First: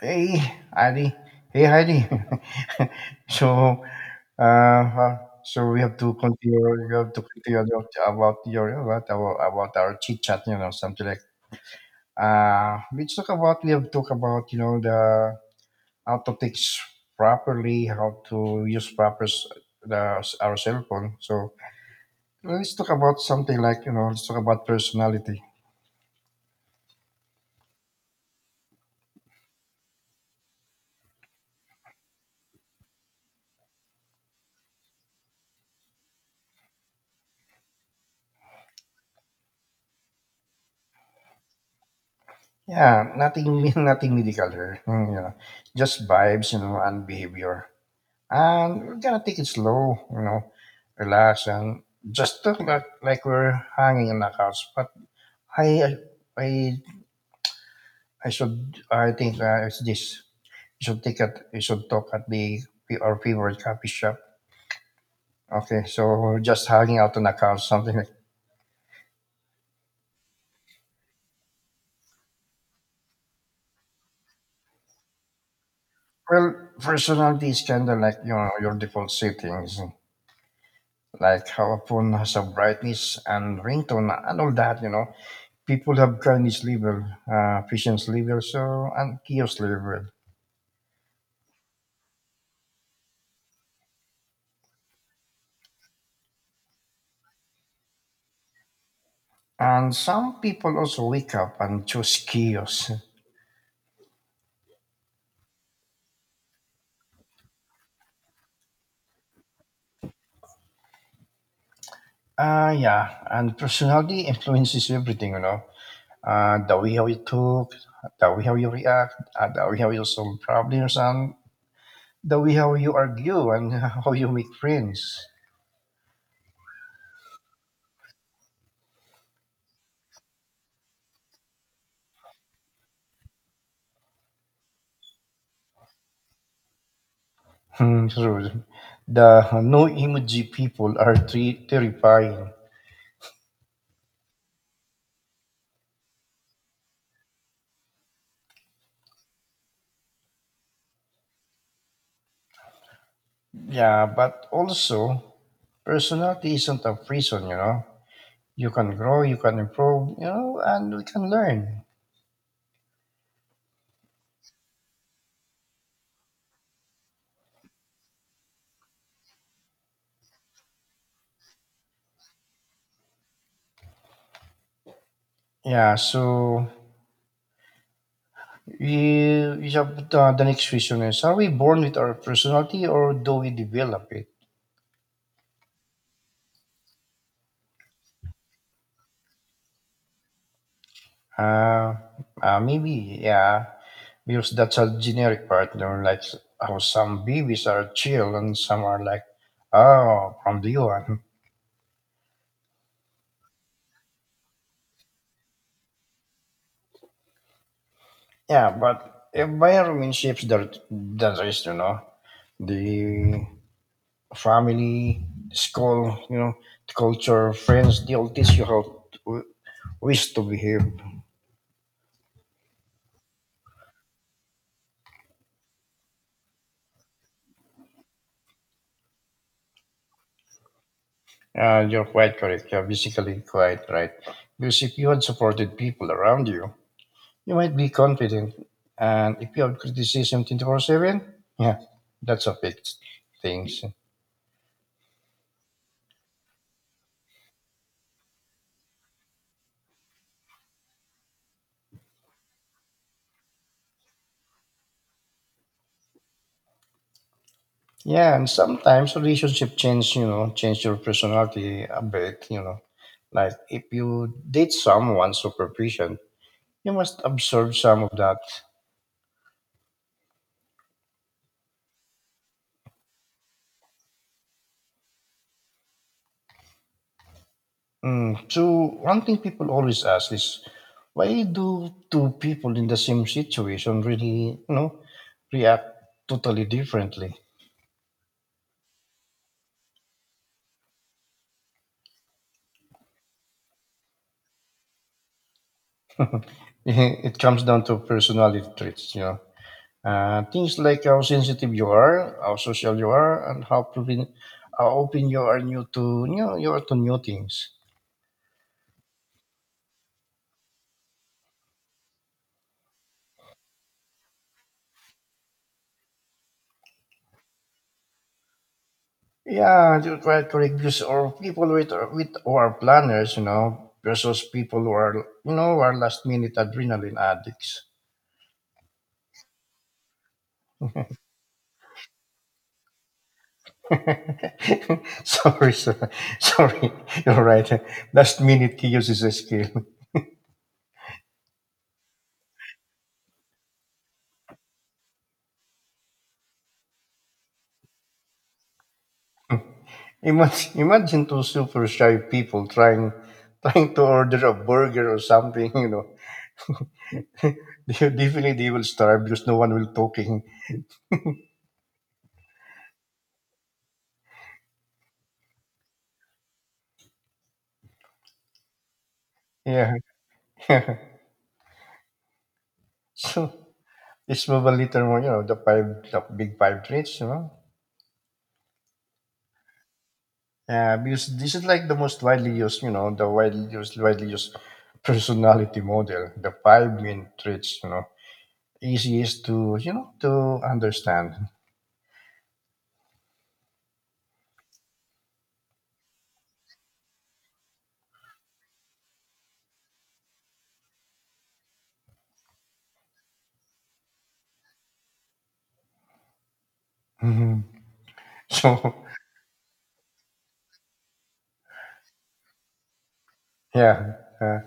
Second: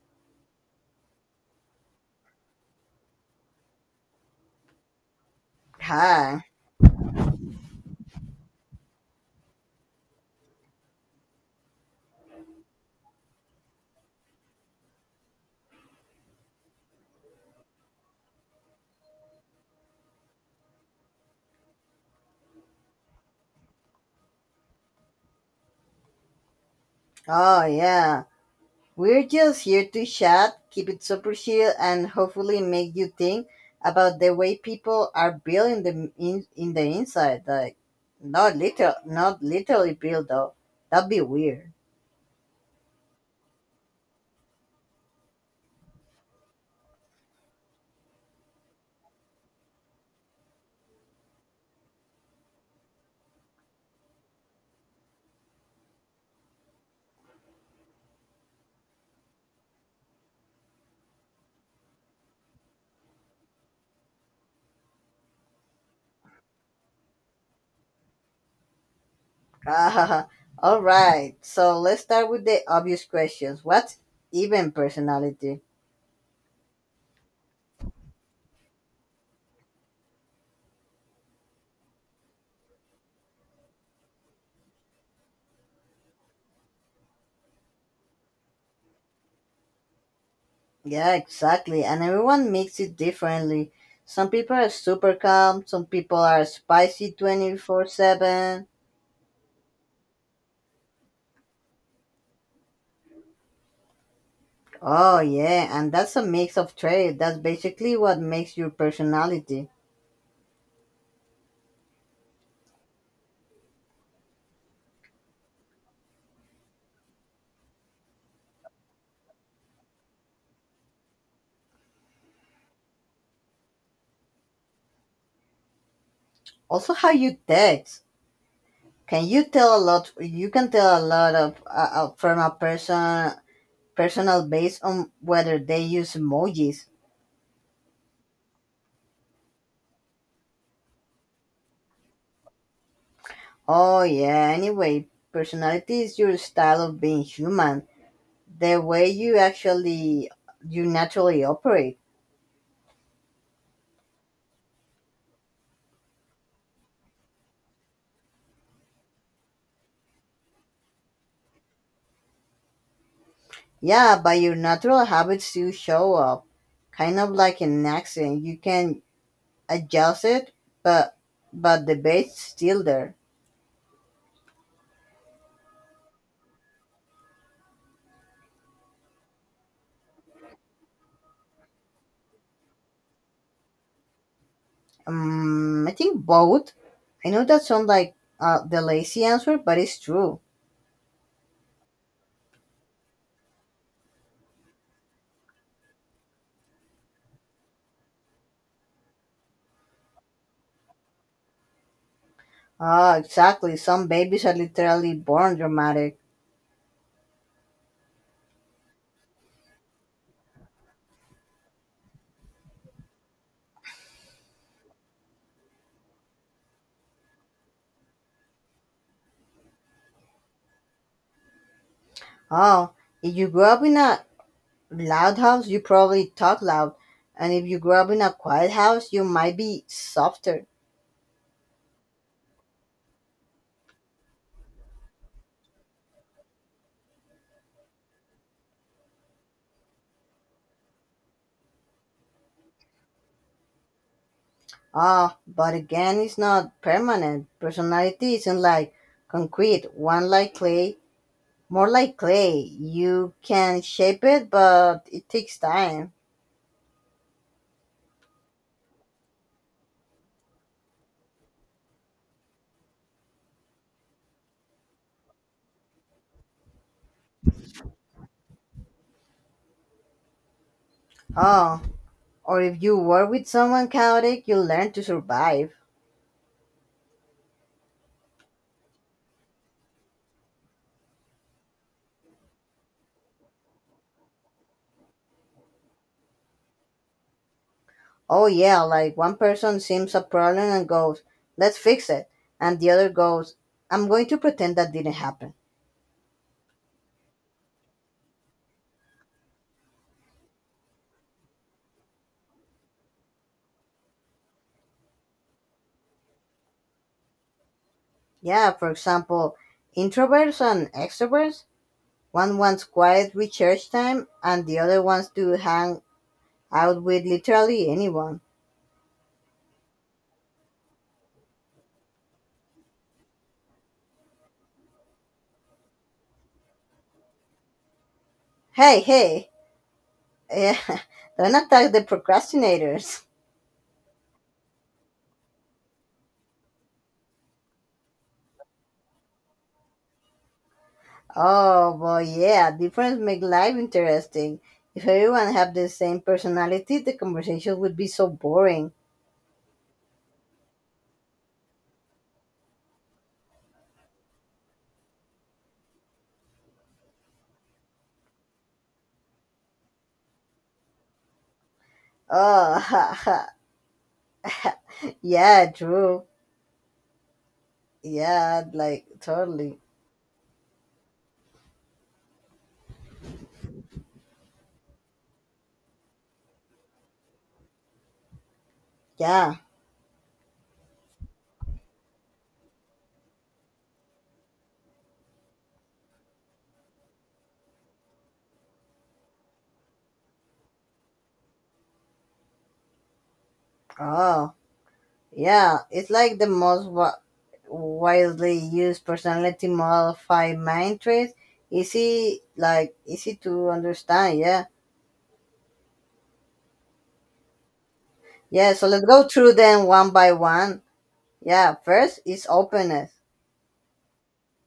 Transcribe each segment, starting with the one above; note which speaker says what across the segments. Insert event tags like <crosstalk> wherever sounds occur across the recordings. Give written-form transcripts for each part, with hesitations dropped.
Speaker 1: Hey, Heidi. Hey, Heidi. <laughs> so, uh, uh, so we have to
Speaker 2: Hi.
Speaker 1: continue. We have to continue about our chit chat. You know, something like we talk about. We have talk about, you know, the how to take s- properly, how to use proper s- the our cell phone. So let's talk about something like you know, let's talk about personality.
Speaker 2: Oh, yeah. We're just here to chat, keep it super chill, and hopefully make you think about the way people are built in the inside. Like, not literally built though. That'd be weird.
Speaker 1: Yeah, nothing, <laughs> nothing medical here. Just vibes, and behavior. And we're gonna take it slow, relax, and just talk like we're hanging on the couch. But I, I, I think it's this. You should take it. You should talk at the our favorite coffee shop. Okay, so we're just hanging out on the couch, something like.
Speaker 2: <laughs> All right. So let's start with the obvious questions. What's even personality?
Speaker 1: Well, personality is kind of like, your default settings, like how a phone has a brightness and ringtone and all that. You know, people have kindness level, patience level, so and chaos level.
Speaker 2: Yeah, exactly. And everyone makes it differently. Some people are super calm. Some people are spicy 24/7.
Speaker 1: And some people also wake up and choose chaos.
Speaker 2: Oh, yeah, and that's a mix of trade. That's basically what makes your personality.
Speaker 1: Yeah, and personality influences everything, you know. The way how you talk, the way how you react, the way how you solve problems, and the way how you argue and <laughs> how you make friends.
Speaker 2: Also, how you text. Can you tell a lot? You can tell a lot of from a person personal based on whether they use emojis.
Speaker 1: Hmm, true. The no emoji people are terrifying.
Speaker 2: Oh, yeah. Anyway, personality is your style of being human. The way you naturally operate.
Speaker 1: Yeah, but also, personality isn't a prison, you know. You can grow, you can improve, and we can learn.
Speaker 2: Yeah, by your natural habits you show up. Kind of like an accent. You can adjusted, but but the bait's still there.
Speaker 1: Yeah, so we have the next question is, are we born with our personality or do we develop it?
Speaker 2: I think both. I know that sounds like the lazy answer, but it's true.
Speaker 1: Uh, Maybe, yeah, because that's a generic part, you know, like how some babies are chill and some are like, oh, from the one.
Speaker 2: Ah, exactly. Some babies are literally born dramatic.
Speaker 1: Yeah, but environment shapes the rest, you know, the family, school, you know, the culture, friends, they'll teach you how to, ways to behave.
Speaker 2: Oh, if you grew up in a loud house, you probably talk loud, and if you grew up in a quiet house, you might be softer.
Speaker 1: You're quite correct. You're basically quite right. Because if you had supported people around you, you might be confident. And if you have criticism 24/7, yeah, that's a fixed things.
Speaker 2: Ah, but again, it's not permanent. Personality isn't like concrete. One like clay More like clay. You can shape it, but it takes time.
Speaker 1: Yeah, and sometimes relationship change, you know, change your personality a bit, you know. Like if you date someone superficial, you must absorb some of that.
Speaker 2: Oh, or if you work with someone chaotic, you learn to survive.
Speaker 1: So one thing people always ask is, why do two people in the same situation really, you know, react totally differently?
Speaker 2: Oh, yeah, like one person sees a problem and goes, let's fix it. And the other goes, I'm going to pretend that didn't happen.
Speaker 1: <laughs> It comes down to personality traits, you know, things like how sensitive you are, how social you are, and how open you are new to, you are to new things.
Speaker 2: Yeah, for example, introverts and extroverts. One wants quiet research time, and the other wants to hang out with literally anyone.
Speaker 1: Yeah, you try to reduce or people with who are planners, you know, versus people who are last minute adrenaline addicts.
Speaker 2: Hey, hey, <laughs> eh, don't attack the procrastinators.
Speaker 1: <laughs> Sorry, sir. Sorry. You're right. Last minute chaos is a skill.
Speaker 2: Oh, but yeah, difference make life interesting. If everyone had the same personality, the conversation would be so boring.
Speaker 1: Imagine two super shy people trying to order a burger or something, you know. <laughs> Definitely they will starve because no one will talking.
Speaker 2: Oh, <laughs> ha, ha, yeah, true. Yeah, like totally.
Speaker 1: Yeah. <laughs> So it's probably little more, you know, the big five traits, you know.
Speaker 2: Yeah.
Speaker 1: Yeah, because this is like the most widely used, you know, the widely used personality model, the five main traits, you know. Easiest to, to understand.
Speaker 2: Oh, yeah. It's like the most widely used personality modify mind trait. Easy, like easy to understand. Yeah.
Speaker 1: Mhm. <laughs>
Speaker 2: Yeah. So
Speaker 1: So
Speaker 2: let's go through them one by one. Yeah. First is openness.
Speaker 1: yeah,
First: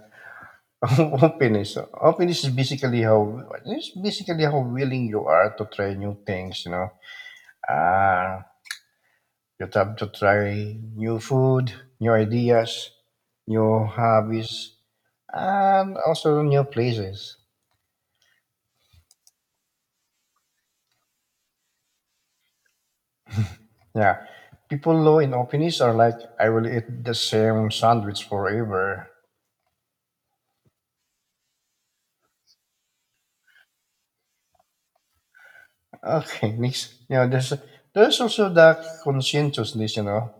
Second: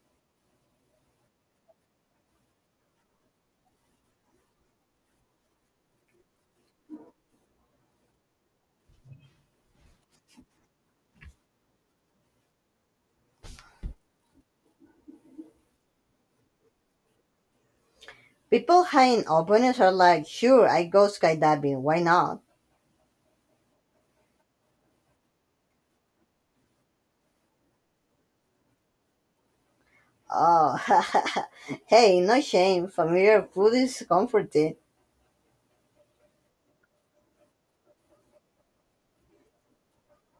Speaker 1: <laughs> openness. Openness is basically how It's basically how willing you are to try new things. You know, uh, you have to try new food, new ideas, new hobbies, and also new places.
Speaker 2: People high in openness are like, sure, I go skydiving, why not?
Speaker 1: Yeah, people low in openness are like, I will eat the same sandwich forever.
Speaker 2: Oh, <laughs> hey, no shame, familiar food is comforting.
Speaker 1: Okay, next, you know, there's also the conscientiousness, you know.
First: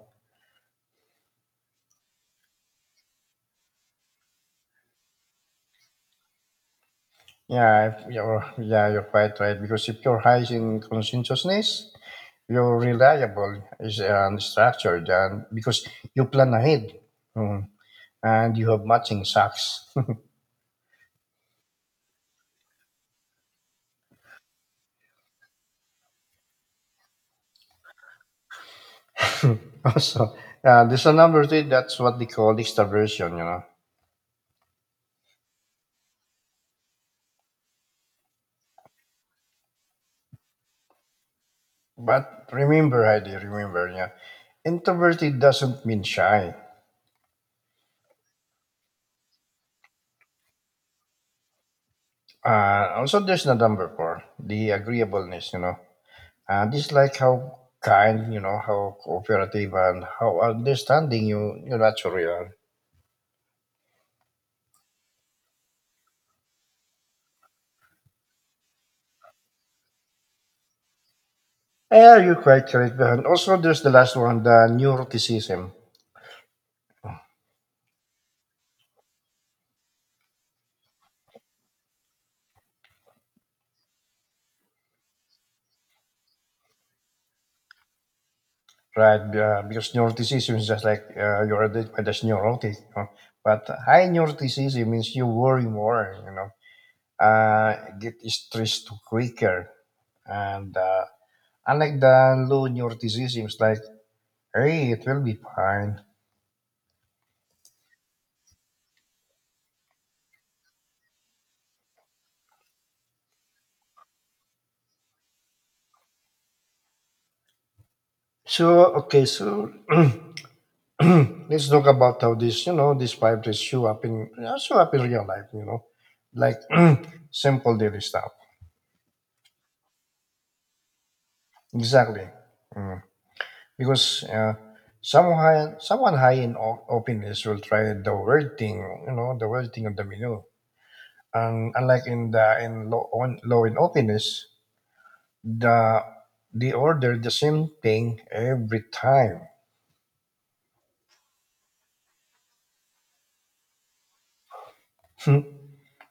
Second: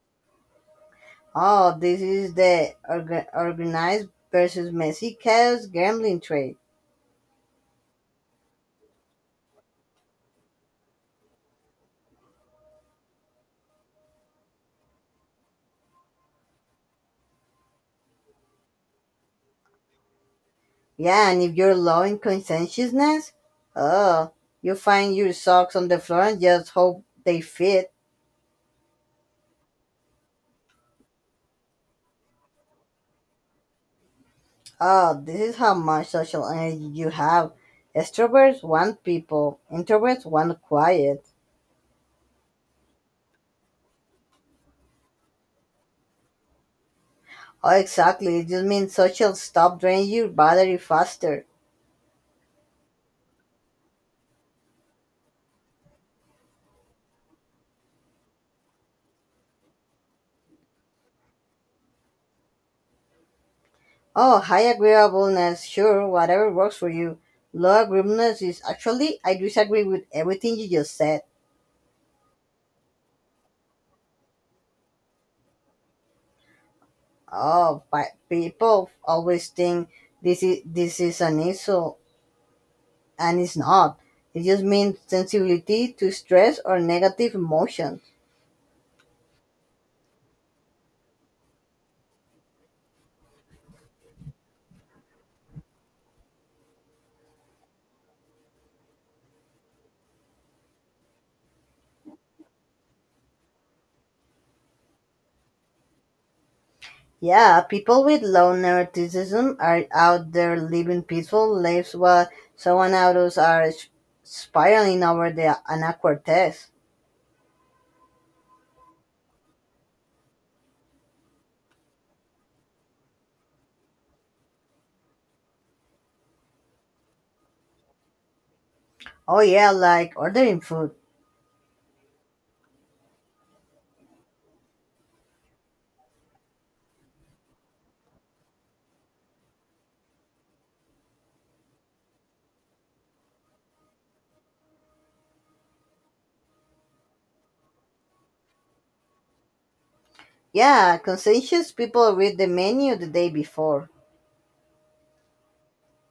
Speaker 2: Oh, this is the organized versus messy chaos gambling trade.
Speaker 1: Yeah, if you're yeah, you're quite right because if you're high in conscientiousness, you're reliable is and structured, and because you plan ahead, Mm. and you have matching socks.
Speaker 2: Yeah, and if you're low in conscientiousness, oh, you find your socks on the floor and just hope they fit.
Speaker 1: <laughs> Also, there's a number three. That's what they call extraversion, you know.
Speaker 2: Oh, this is how much social energy you have. Extroverts want people, introverts want quiet.
Speaker 1: But remember, Heidi, yeah, introverted doesn't mean shy.
Speaker 2: Oh, exactly. It just means social stop draining your battery faster.
Speaker 1: Also, there's the number four, the agreeableness, you know. And it's like how kind, you know, how cooperative and how understanding you naturally are.
Speaker 2: Oh, high agreeableness. Sure, whatever works for you. Low agreeableness is actually, I disagree with everything you just said.
Speaker 1: Yeah, you're quite correct. And also, there's the last one, the neuroticism,
Speaker 2: Oh, but people always think this is an issue, and it's not. It just means sensibility to stress or negative emotions.
Speaker 1: right? Because neuroticism is just like, you're identified as neurotic. You know? But high neuroticism means you worry more, you know, get stressed quicker. And unlike the low neuroticism, it's like, hey, it will be fine.
Speaker 2: Yeah, people with low neuroticism are out there living peaceful lives while someone others are spiraling over the an awkward test.
Speaker 1: So, okay, so <clears throat> <clears throat> let's talk about how this, you know, these priorities show up in, real life. You know, like <clears throat> simple daily stuff.
Speaker 2: Oh yeah, like ordering food.
Speaker 1: Exactly. Mm. Because someone high in openness will try the world thing, you know, the world thing of the menu. And unlike in the in low on low in openness, the they order the same thing every time.
Speaker 2: Yeah, conscientious people read the menu the day before.
Speaker 1: <laughs>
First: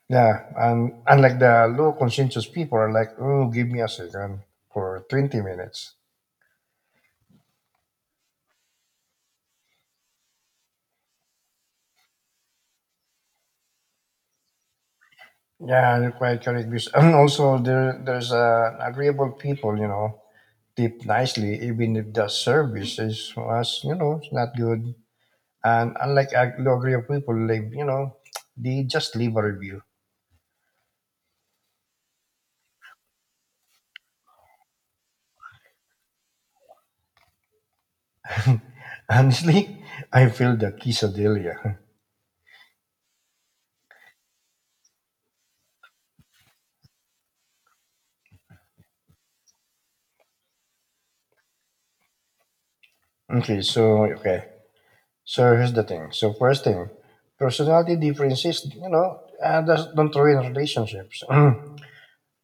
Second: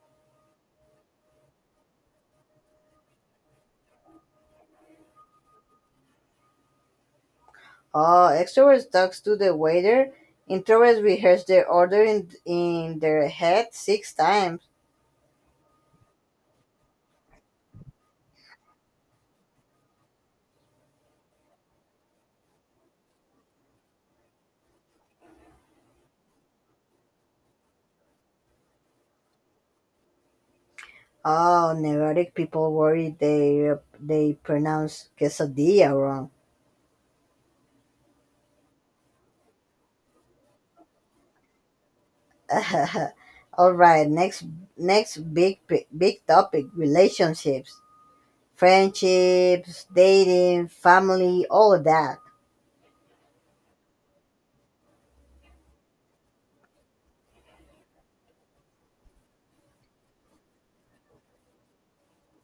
Speaker 1: Yeah, and unlike the low conscientious people are like, oh, give me a second for 20 minutes.
Speaker 2: Oh, extroverts talks to the waiter. Introverts rehearse their order in their head six times.
Speaker 1: Yeah, you're quite correct. <clears throat> And also, there's agreeable people, you know, tip nicely, even if the service was, you know, it's not good. And unlike low agreeable people, like, you know, they just leave a review.
Speaker 2: Oh, neurotic people worry they pronounce quesadilla wrong.
Speaker 1: <laughs> Honestly, I feel the quesadilla. <laughs>
Speaker 2: <laughs> All right, next big big topic: relationships, friendships, dating, family, all of that.
Speaker 1: Okay, so, okay. So here's the thing. So first thing, personality differences, you know, don't ruin relationships. <clears throat>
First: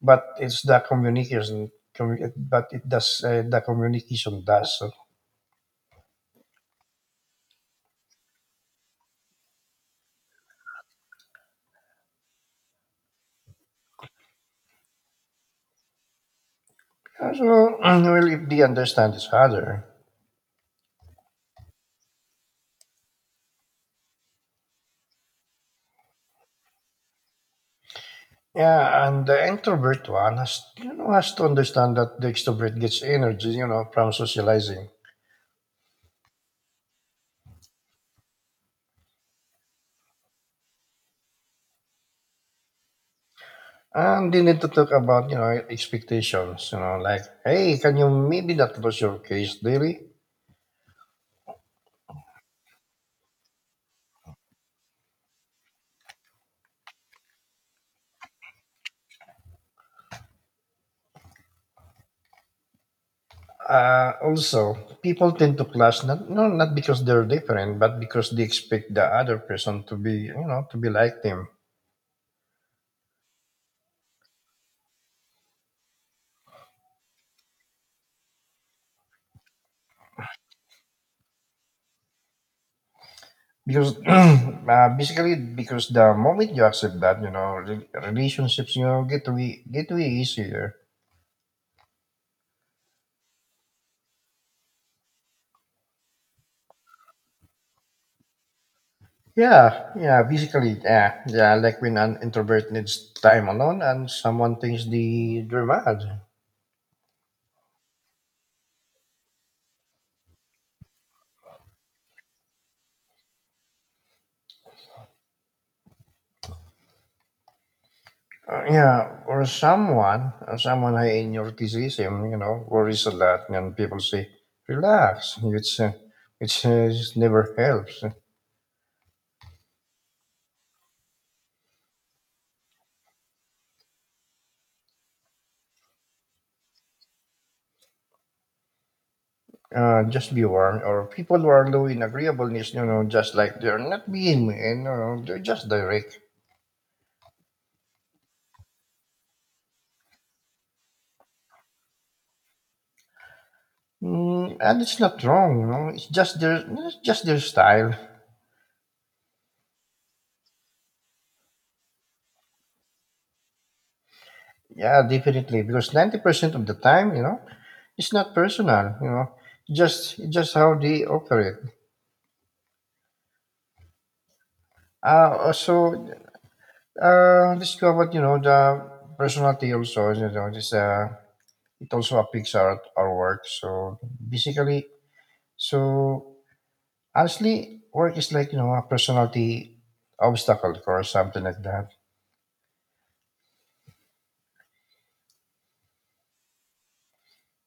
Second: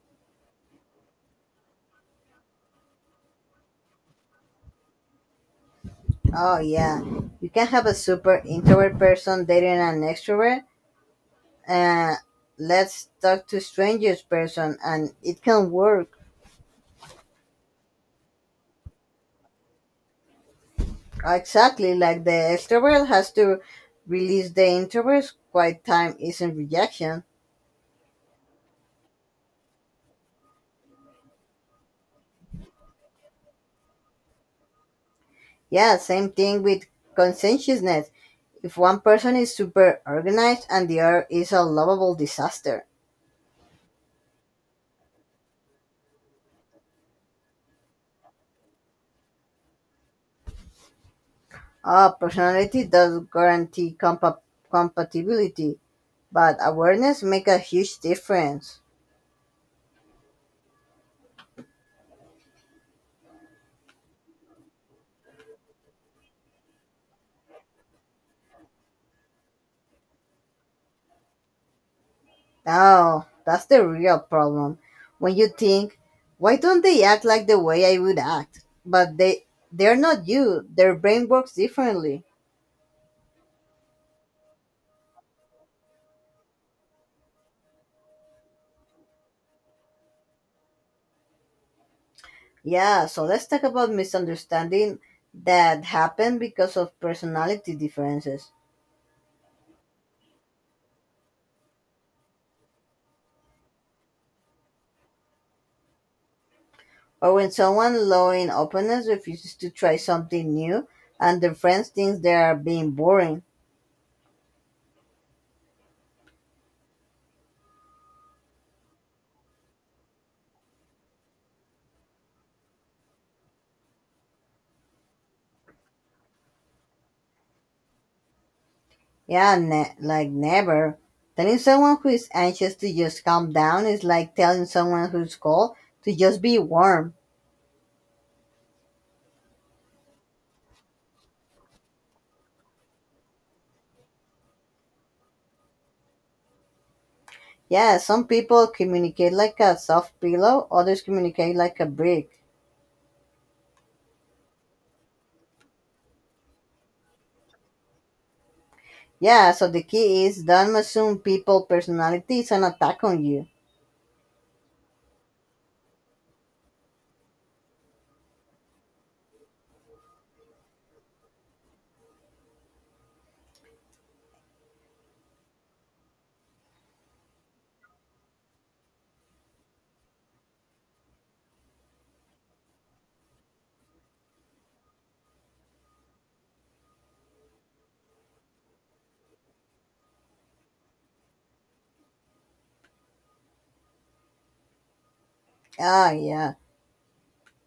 Speaker 1: But it's the communication. But it does, the communication does. So,
Speaker 2: Oh yeah, you can have a super introvert person dating an extrovert. Uh, let's talk to strangers person, and it can work
Speaker 1: so <clears throat> well, if they understand each other,
Speaker 2: exactly like the extrovert has to release the introvert's quiet time isn't rejection.
Speaker 1: yeah, and the introvert one has you know has to understand that the extrovert gets energy, you know, from socializing.
Speaker 2: Yeah, same thing with conscientiousness. If one person is super organized and the other is a lovable disaster.
Speaker 1: And they need to talk about, you know, expectations, you know, like, hey, can you maybe not close your case daily?
Speaker 2: Ah, personality does guarantee compatibility, but awareness make a huge difference.
Speaker 1: Also, people tend to clash not because they're different, but because they expect the other person to be like them.
Speaker 2: Now, that's the real problem. When you think, why don't they act like the way I would act? But they're not you. Their brain works differently.
Speaker 1: Because <clears throat> basically, because the moment you accept that, you know, relationships, get way easier.
Speaker 2: Yeah, so let's talk about misunderstanding that happen because of personality differences.
Speaker 1: Yeah, yeah, basically, yeah, yeah. Like when an introvert needs time alone, and someone thinks they're mad.
Speaker 2: Or when someone low in openness refuses to try something new and their friends think they are being boring.
Speaker 1: Yeah, or someone high in your decision, you know, worries a lot, and people say, "Relax," which just never helps.
Speaker 2: Yeah, like never. Telling someone who is anxious to just calm down is like telling someone who's cold to just be warm.
Speaker 1: Just be warm. Or people who are low in agreeableness, you know, just like they're not being mean, you know, they're just direct,
Speaker 2: Yeah, some people communicate like a soft pillow, others communicate like a brick.
Speaker 1: and it's not wrong, you know, it's just their style.
Speaker 2: Yeah, so the key is don't assume people personality is an attack on you.
Speaker 1: Yeah, definitely, because 90% of the time, you know, it's not personal, you know, just how they operate. Uh, so Discovered, you know, the personality also, you know, this, it also affects our work. So basically, so actually, work is like, you know, a personality obstacle or something like that.
Speaker 2: Ah, yeah,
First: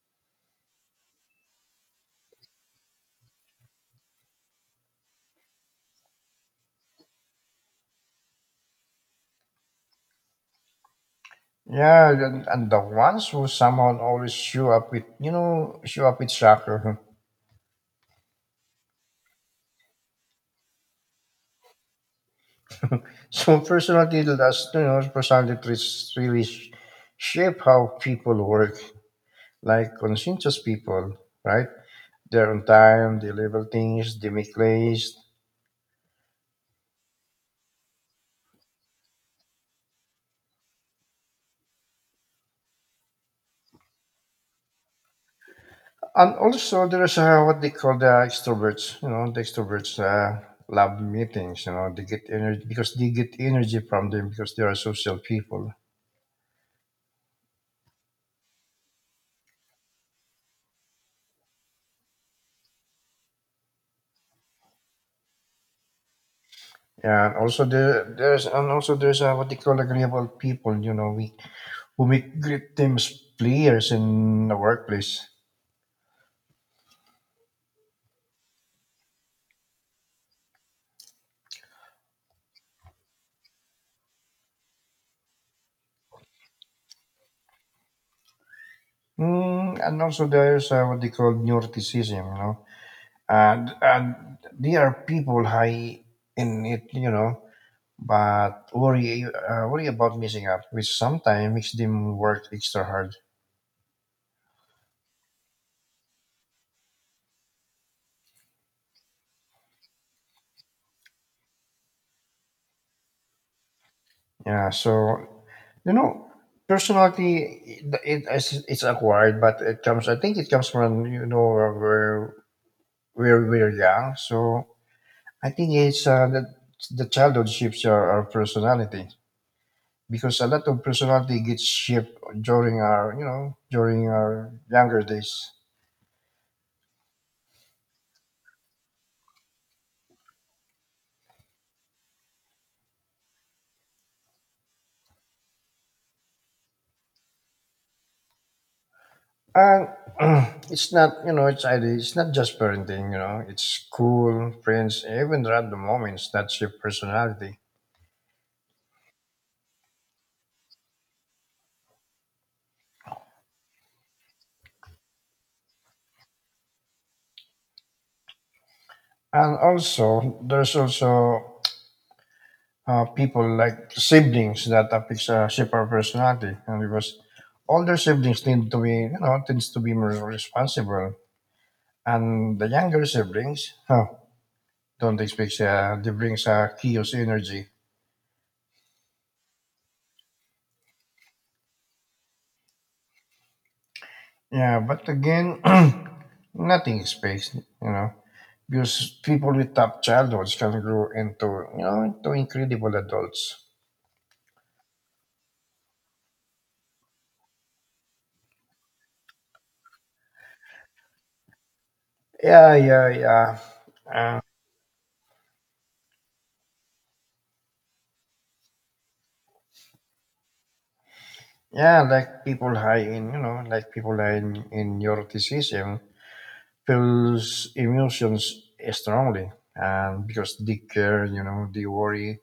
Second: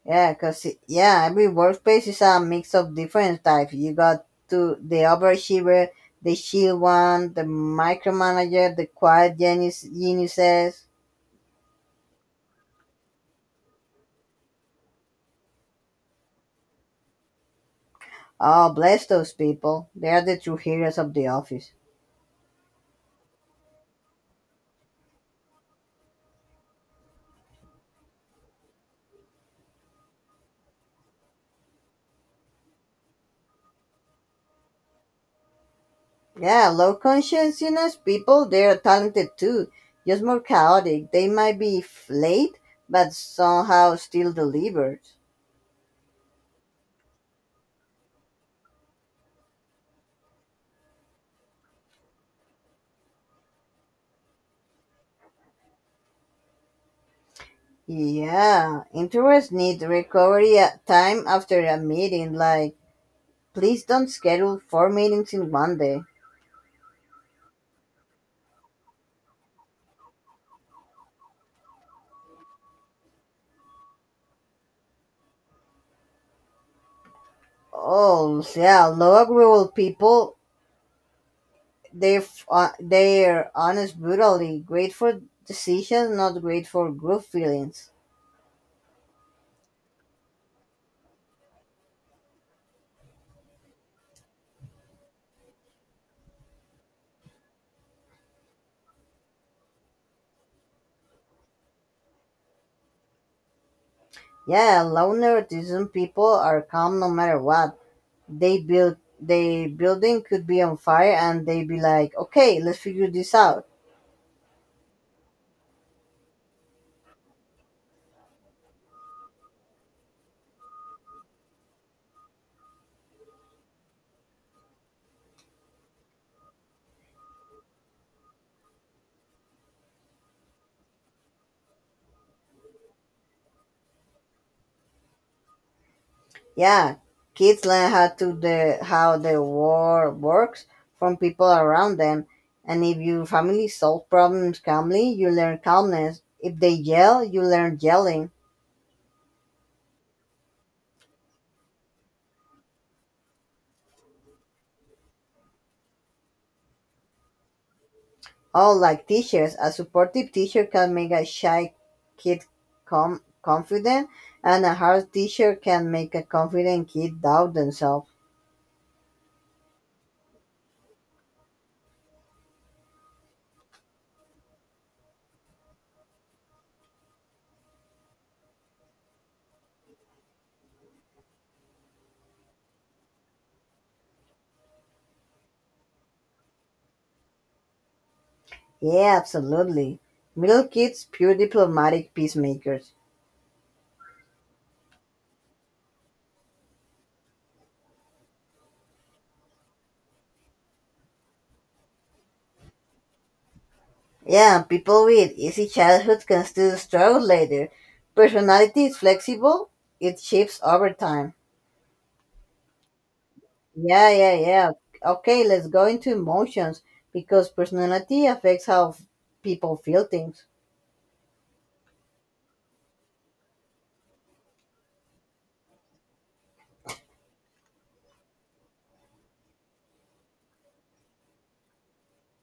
Speaker 2: yeah, because yeah, every workspace is a mix of different types. You got to the overachiever, the shield one, the micromanager, the quiet genius, geniuses.
Speaker 1: Yeah, and the ones who somehow always show up with shocker. <laughs>
Speaker 2: Oh, bless those people. They are the true heroes of the office.
Speaker 1: So personality, that's, you know, personality traits really shape how people work, like conscientious people, right? They're on time, they deliver things, they make plays.
Speaker 2: Yeah, low consciousness people, they are talented too, just more chaotic. They might be late, but somehow still delivered.
Speaker 1: And also, there's what they call the extroverts. You know, the extroverts love meetings. You know, they get energy because they get energy from them because they are social people.
Speaker 2: Yeah, interest need recovery time after a meeting. Like, please don't schedule four meetings in one day.
Speaker 1: Yeah, and also there's what they call agreeable people. You know, we who make great teams players in the workplace.
Speaker 2: Oh, yeah, low agreeable people, they they're honest, brutally great for decisions, not great for group feelings.
Speaker 1: And also there's what they call neuroticism. You know, and they are people high in it. You know, but worry about messing up, which sometimes makes them work extra hard.
Speaker 2: Yeah, low neuroticism people are calm no matter what. They building could be on fire, and they be like, okay, let's figure this out.
Speaker 1: Yeah, so you know, personality it's acquired, but it comes. I think it comes from, you know, where where we're young. So I think it's that the childhood shapes our personality because a lot of personality gets shaped during our you know during our younger days.
Speaker 2: Yeah, kids learn how the world works from people around them, and if your family solves problems calmly, you learn calmness. If they yell, you learn yelling.
Speaker 1: And <clears throat> it's not, you know, it's ID. It's not just parenting, you know. It's school, friends, even random moments that shape personality.
Speaker 2: Oh, like teachers, a supportive teacher can make a shy kid confident, and a hard teacher can make a confident kid doubt themselves.
Speaker 1: And also, there's also people like siblings that affects shape our personality, and because older siblings tend to be, you know, tends to be more responsible, and the younger siblings, don't expect they brings chaos energy.
Speaker 2: Yeah, absolutely. Middle kids, pure diplomatic peacemakers.
Speaker 1: Yeah, but again, <clears throat> nothing is fixed, you know. Because people with tough childhoods can grow into you know into incredible adults.
Speaker 2: Yeah, and people with easy childhoods can still struggle later. Personality is flexible, it shifts over time.
Speaker 1: Yeah, yeah, yeah.
Speaker 2: Yeah, yeah,
Speaker 1: Uh,
Speaker 2: yeah. Okay, let's go into emotions because personality affects how people feel things.
Speaker 1: yeah, like people high in neuroticism feels emotions strongly, and because they care, you know, they worry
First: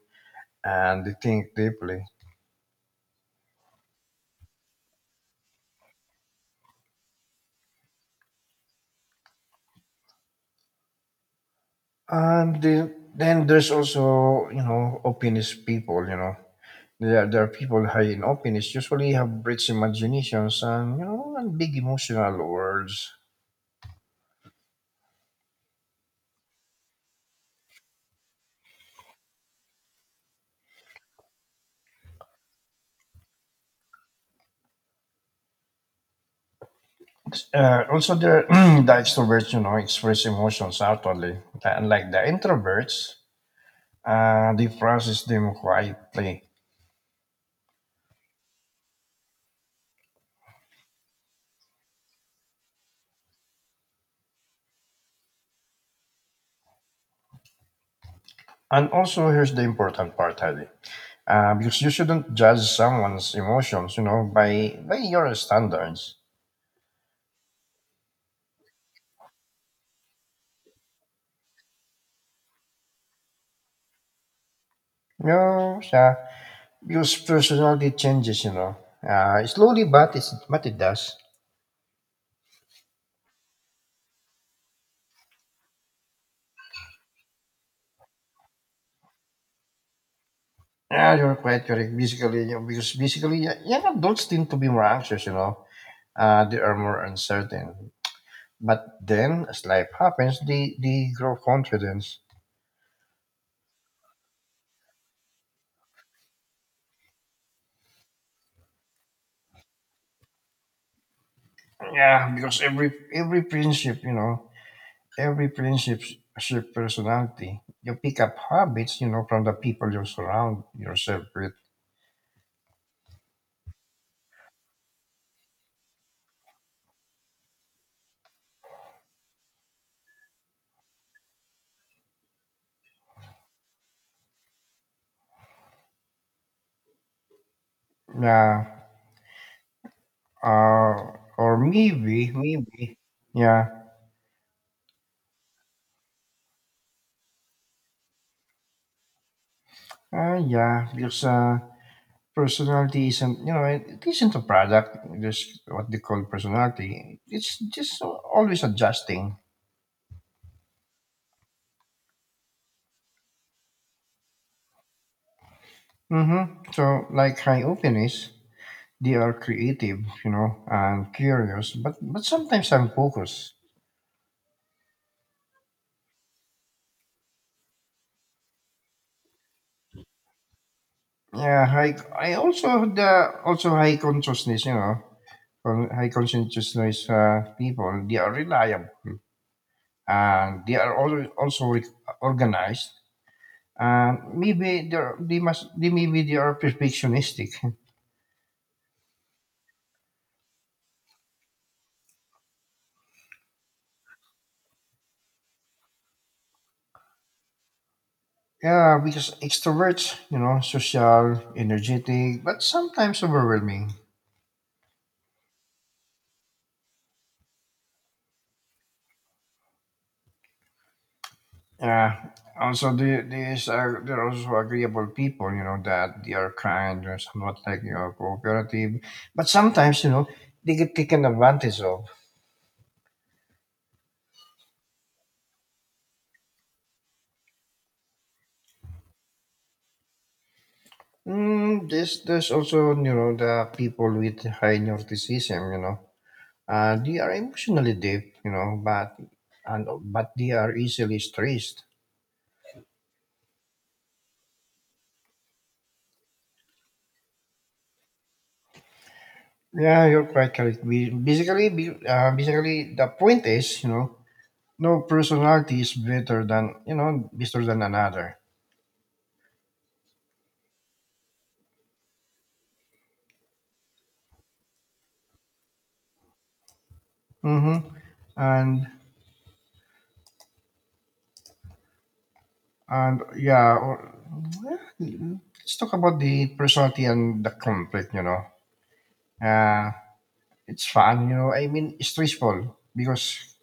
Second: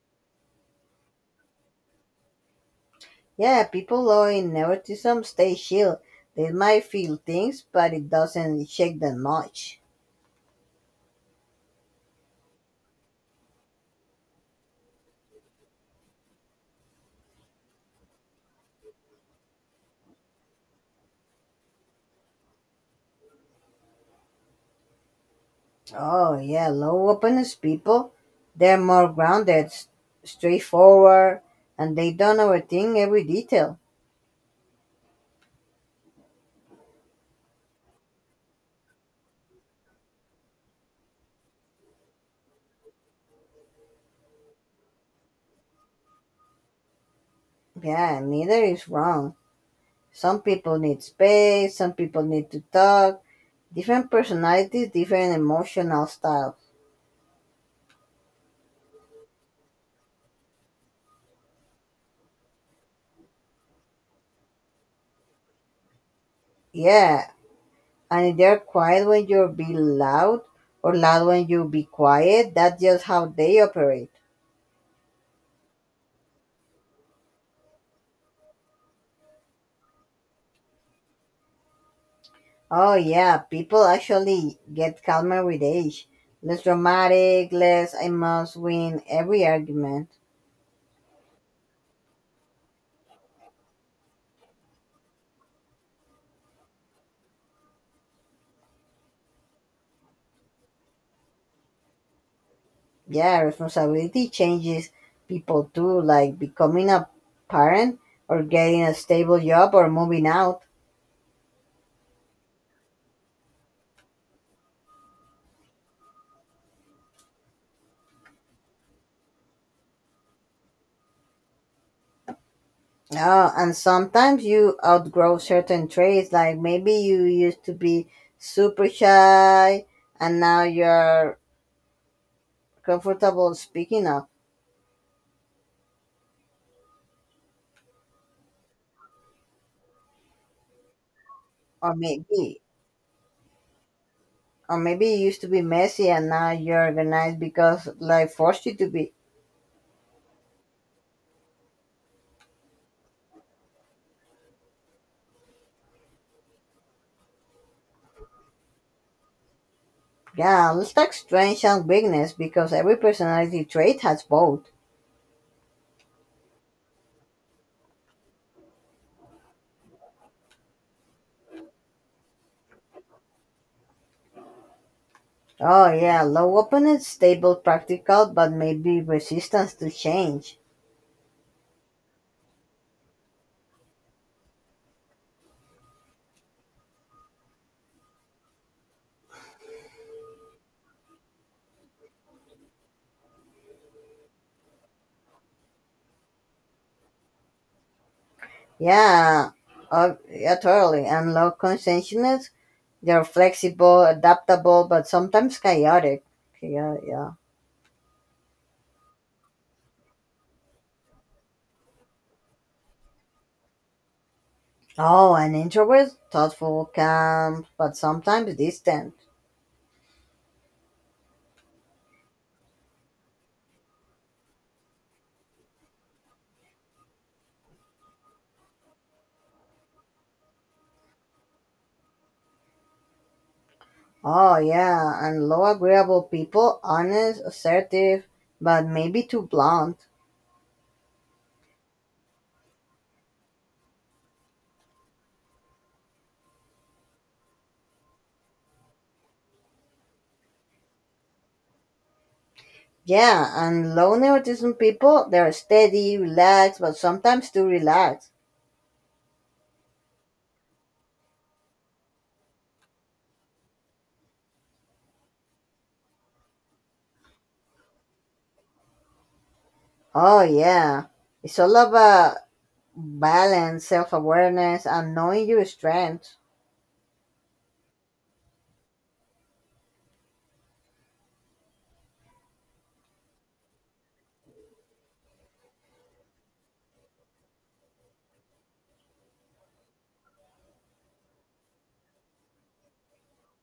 Speaker 1: and they think deeply.
Speaker 2: Yeah, people who in neuroticism stay chill. They might feel things, but it doesn't shake them much.
Speaker 1: And then there's also, you know, opinist people, you know, yeah, there are people high in openness usually have rich imaginations and, and big emotional worlds.
Speaker 2: Oh, yeah, low openness people, they're more grounded, straightforward, and they don't overthink every detail.
Speaker 1: Also, there <clears throat> the extroverts express emotions outwardly, unlike the introverts. They process them quietly.
Speaker 2: Yeah, neither is wrong. Some people need space, some people need to talk. Different personalities, different emotional styles.
Speaker 1: And also, here's the important part, Ali, because you shouldn't judge someone's emotions, by your standards.
Speaker 2: Yeah, and if they're quiet when you be loud, or loud when you be quiet, that's just how they operate.
Speaker 1: No, know, because personality changes, slowly, but it does.
Speaker 2: Oh, yeah, people actually get calmer with age. Less dramatic, less I must win every argument.
Speaker 1: Yeah, you're quite correct. Basically, because basically, yeah, yeah, adults tend to be more anxious. They are more uncertain. But then, as life happens, they grow confidence.
Speaker 2: Yeah, responsibility changes people too, like becoming a parent or getting a stable job or moving out.
Speaker 1: Yeah, because every friendship, every friendship shape personality. You pick up habits, from the people you surround yourself with.
Speaker 2: Uh, and sometimes you outgrow certain traits, like maybe you used to be super shy and now you're comfortable speaking up,
Speaker 1: Yeah. Uh, or
Speaker 2: or
Speaker 1: maybe,
Speaker 2: maybe
Speaker 1: maybe. Yeah.
Speaker 2: or maybe you used to be messy and now you're organized because life forced you to be.
Speaker 1: Yeah, because Personality isn't, it isn't a product. Just what they call personality. It's just always adjusting.
Speaker 2: Yeah, let's talk strengths and weakness because every personality trait has both.
Speaker 1: Mm-hmm. So, like high openness, they are creative, and curious, but sometimes I'm focused.
Speaker 2: Oh yeah, low opponent, stable, practical, but maybe resistance to change.
Speaker 1: Yeah, high. I also high consciousness, high consciousness people. They are reliable, and they are also organized. And maybe they must they maybe they are perfectionistic. <laughs>
Speaker 2: Yeah, yeah, totally. And low consciousness, they're flexible, adaptable, but sometimes chaotic. Yeah, yeah.
Speaker 1: Yeah, because extroverts, social, energetic, but sometimes overwhelming.
Speaker 2: Oh, and introvert, thoughtful, calm, but sometimes distant.
Speaker 1: Yeah. Also, these are they're also agreeable people, that they are kind or somewhat like cooperative, but sometimes they get taken advantage of.
Speaker 2: Oh yeah, and low agreeable people, honest, assertive, but maybe too blunt.
Speaker 1: This there's also the people with high narcissism, they are emotionally deep, but and but they are easily stressed.
Speaker 2: Yeah, and low neuroticism people, they're steady, relaxed, but sometimes too relaxed.
Speaker 1: Yeah, you're quite correct. Basically, the point is, no personality is better than better than another.
Speaker 2: Oh, yeah. It's all about balance, self awareness, and knowing your strengths.
Speaker 1: hmm And and yeah, or, yeah, let's talk about the personality and the conflict. Uh, it's fun. You know, I mean, it's stressful because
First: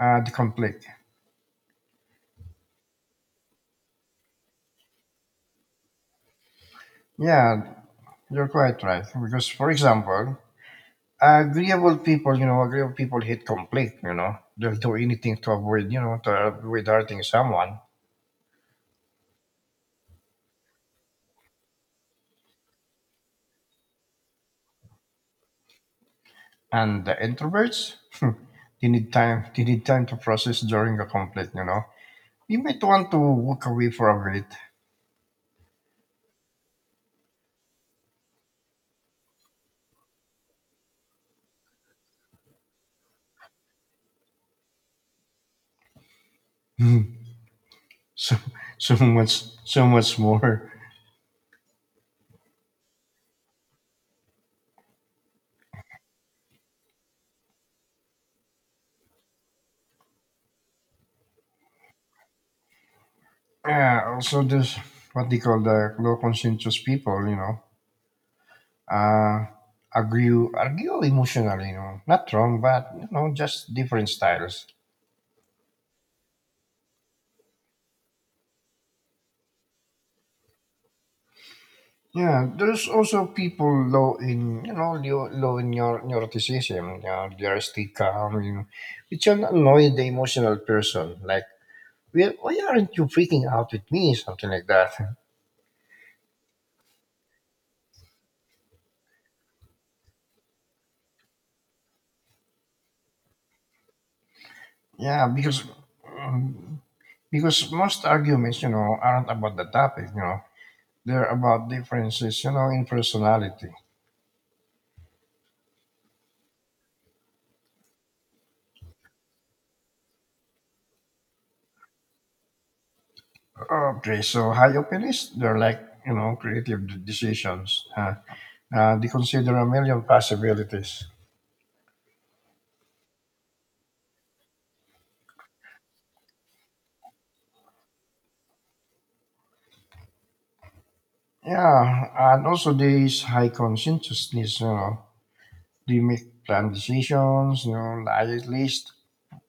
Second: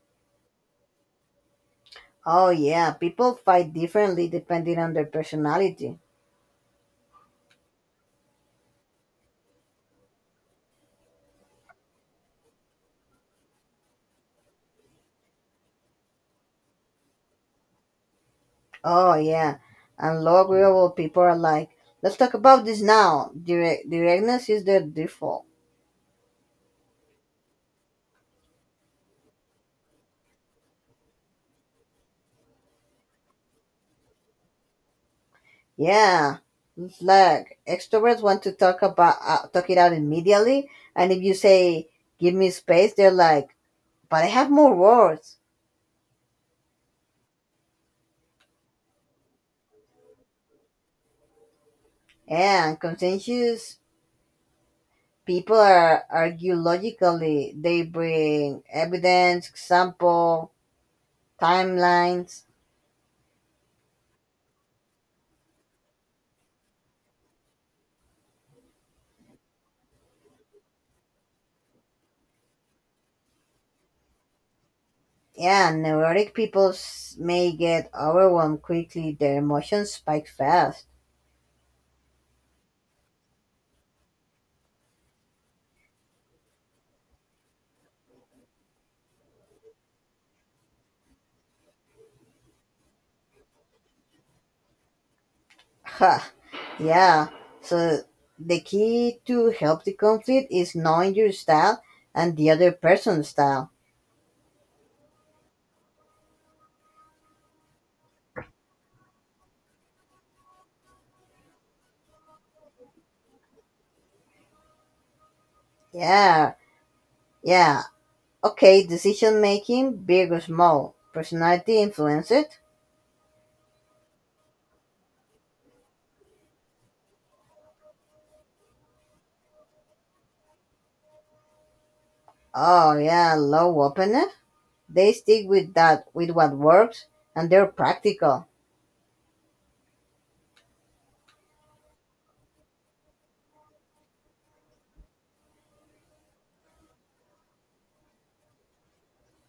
Speaker 1: the conflict.
Speaker 2: Oh, yeah. People fight differently depending on their personality.
Speaker 1: Yeah, you're quite right. Because, for example, agreeable people, agreeable people hate conflict, you know. They'll do anything to avoid, to avoid hurting someone.
Speaker 2: Oh, yeah. And low agreeable people are like, let's talk about this now. Directness is their default.
Speaker 1: And the introverts, <laughs> they need time. They need time to process during a conflict, you know. You might want to walk away for a bit.
Speaker 2: Yeah. It's like extroverts want to talk about talk it out immediately, and if you say, give me space, they're like, but I have more words.
Speaker 1: <laughs> so, so much more.
Speaker 2: Yeah, and conscientious people are argue logically. They bring evidence, example, timelines.
Speaker 1: Yeah, also there's what they call the low conscientious people, you know. Uh, argue emotionally, you know. Not wrong, but, you know, just different styles.
Speaker 2: Yeah, neurotic people may get overwhelmed quickly. Their emotions spike fast.
Speaker 1: Yeah, there's also people low in you know low, low in neuroticism. Yeah, they're still calm, which can annoy the emotional person. Like, well, why aren't you freaking out with me? Something like that.
Speaker 2: Ha, yeah. So the key to help the conflict is knowing your style and the other person's style.
Speaker 1: Yeah, um, because most arguments, aren't about the topic. You know, they're about differences. You know, in personality.
Speaker 2: Yeah, yeah. Okay, decision making, big or small. Personality influence it.
Speaker 1: Okay, so high opinions, they're like creative decisions. They consider a million possibilities.
Speaker 2: Oh yeah, low openness. They stick with with what works, and they're practical.
Speaker 1: Yeah, and also this high conscientiousness, they make plan decisions, diet list,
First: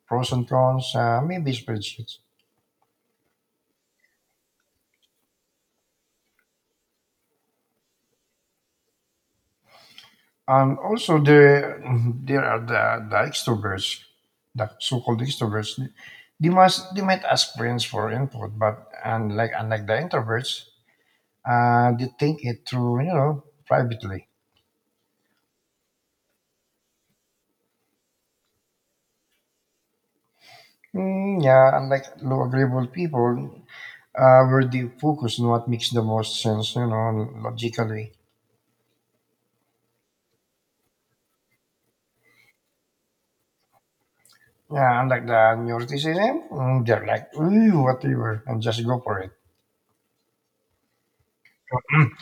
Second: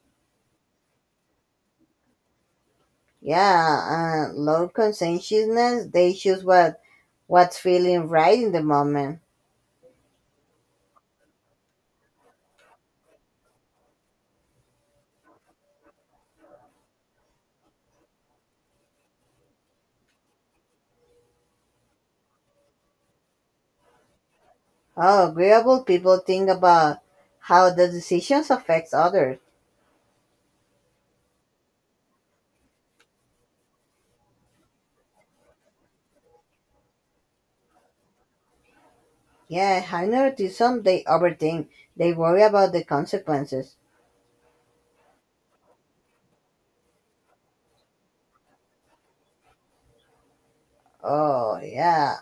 Speaker 1: pros and cons, maybe spreadsheets.
Speaker 2: Yeah, and low conscientiousness, they choose what's feeling right in the moment.
Speaker 1: And also <laughs> there are the extroverts, the so-called extroverts. They might ask friends for input, but unlike the introverts, they think it through, privately.
Speaker 2: How agreeable people think about how the decisions affects others.
Speaker 1: Mm, yeah, unlike low agreeable people, where they focus on what makes the most sense, logically.
Speaker 2: Yeah, high neuroticism, they overthink. They worry about the consequences.
Speaker 1: Yeah, unlike the neuroticism, mm, they're like, ooh, whatever, and just go for it.
Speaker 2: Oh yeah.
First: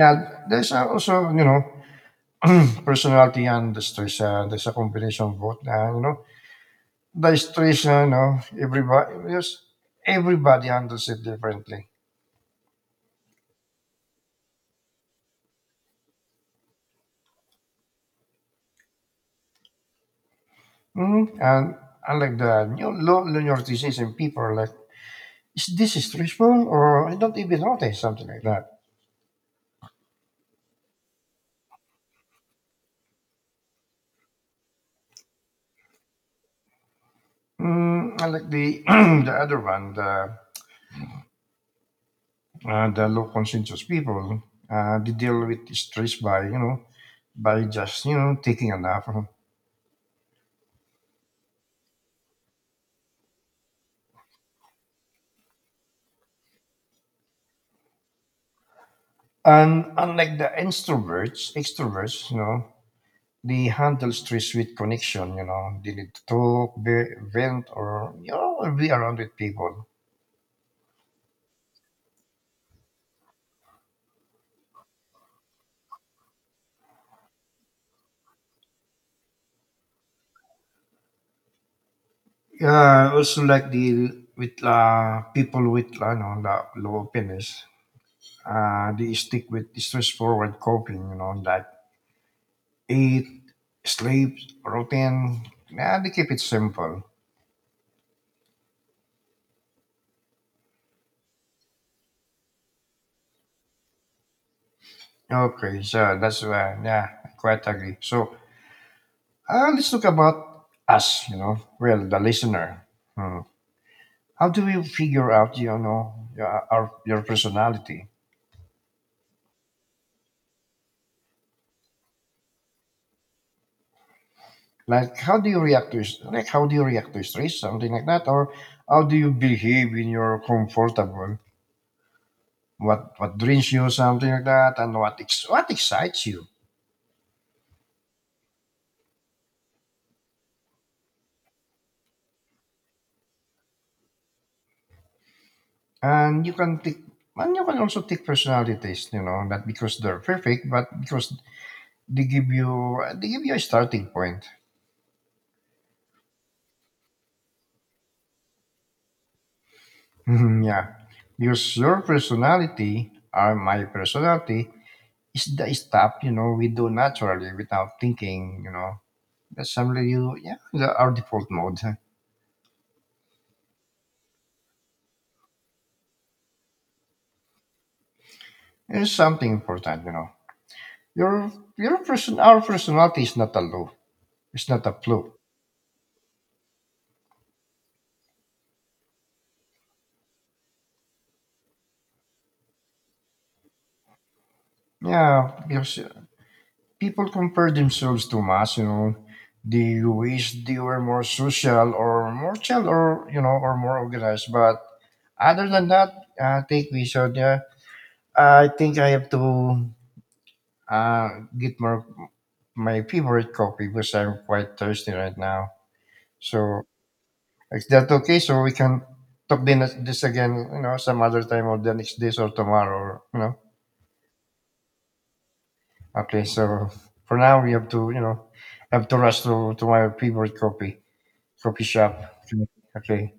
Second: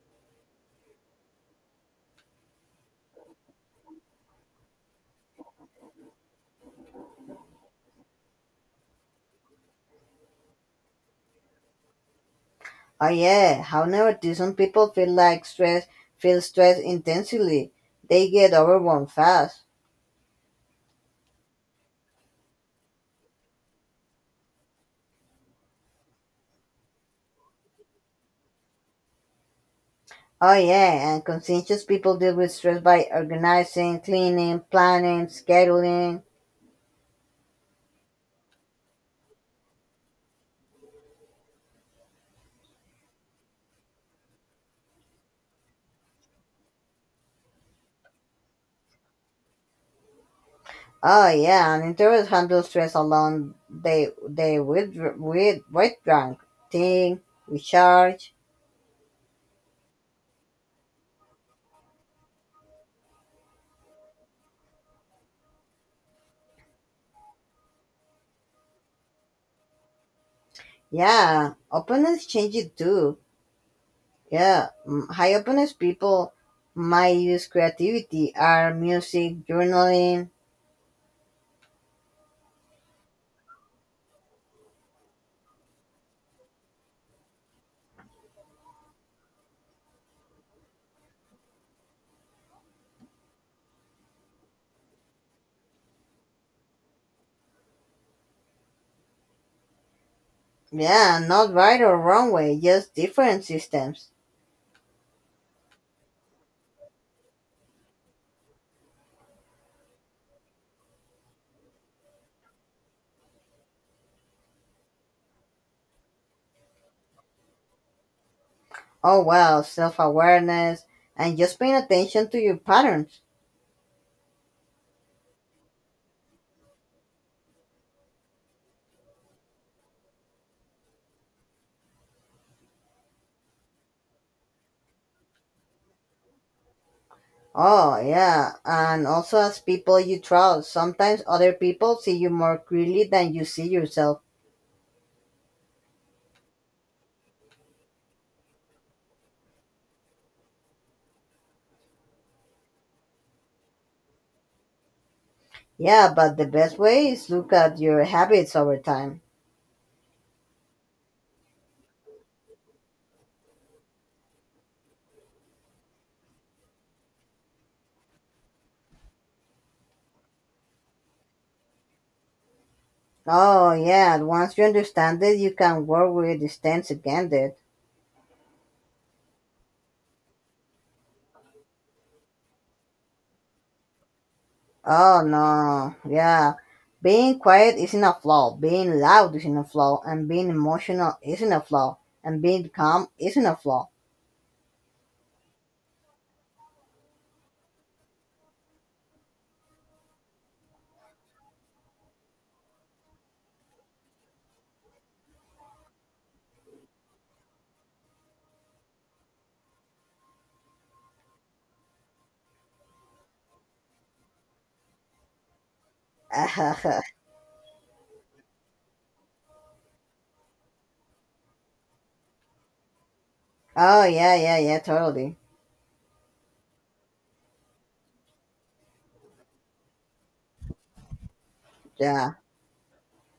Speaker 1: Yeah, there's also, <clears throat> personality and the stress. There's a combination of both. The stress, you know, everybody, yes, everybody handles it differently.
Speaker 2: Oh yeah. How neuroticism people feel like stress feel stress intensely. They get overwhelmed fast.
Speaker 1: Mm, and unlike the new low neuroticism, people are like, is this stressful? Or I don't even notice, something like that.
Speaker 2: Oh yeah, and conscientious people deal with stress by organizing, cleaning, planning, scheduling.
Speaker 1: Mm, I like the <clears throat> the other one, the low conscientious people, they deal with stress by by just taking a nap.
Speaker 2: Oh yeah, and introverts handle stress alone. They with drunk, think, recharge.
Speaker 1: And unlike the introverts, extroverts, they handle stress with connection. You know, they need to talk, vent, or you know, be around with people.
Speaker 2: Yeah, openness changes too. Yeah, mm, high openness people might use creativity, art, music, journaling.
Speaker 1: Yeah, also like the with people with the low openness, they stick with stress forward coping. You know, like eat, sleep, routine. Yeah, they keep it simple.
Speaker 2: Yeah, not right or wrong way, just different systems.
Speaker 1: Okay, so that's yeah, I quite agree. So let's talk about us, well, the listener. Hmm. How do you figure out, your personality?
Speaker 2: Oh, wow, self awareness and just paying attention to your patterns.
Speaker 1: Like, how do you react to like how do you react to stress, something like that, or how do you behave when you're comfortable? What drains you, something like that, and what what excites you?
Speaker 2: Oh, yeah, and also as people you trust. Sometimes other people see you more clearly than you see yourself.
Speaker 1: And you can take and you can also take personalities, not because they're perfect, but because they give you a starting point.
Speaker 2: Yeah, but the best way is look at your habits over time.
Speaker 1: Mhm, yeah. Because your personality or my personality is the stuff, we do naturally without thinking, you know. That's something you yeah, our default mode.
Speaker 2: Oh, yeah, once you understand it, you can work with distance against it.
Speaker 1: It's something important, you know. Your your person our personality is not a low. It's not a
Speaker 2: Oh,
Speaker 1: flu.
Speaker 2: no, yeah. Being quiet isn't a flaw, being loud isn't a flaw, and being emotional isn't a flaw, and being calm isn't a flaw.
Speaker 1: Yeah, because people compare themselves too much they wish they were more social or more chill or more organized but other than that I think we should. Yeah, I think I have to uh, get more my favorite coffee because I'm quite thirsty right now, so
Speaker 2: <laughs>
Speaker 1: is that okay so we can talk then this again, some other time or the next days or tomorrow or, you know.
Speaker 2: Oh yeah, yeah, yeah, totally.
Speaker 1: Okay, so for now we have to have to rush to my favorite coffee copy shop.
Speaker 2: Yeah.
Speaker 1: Okay.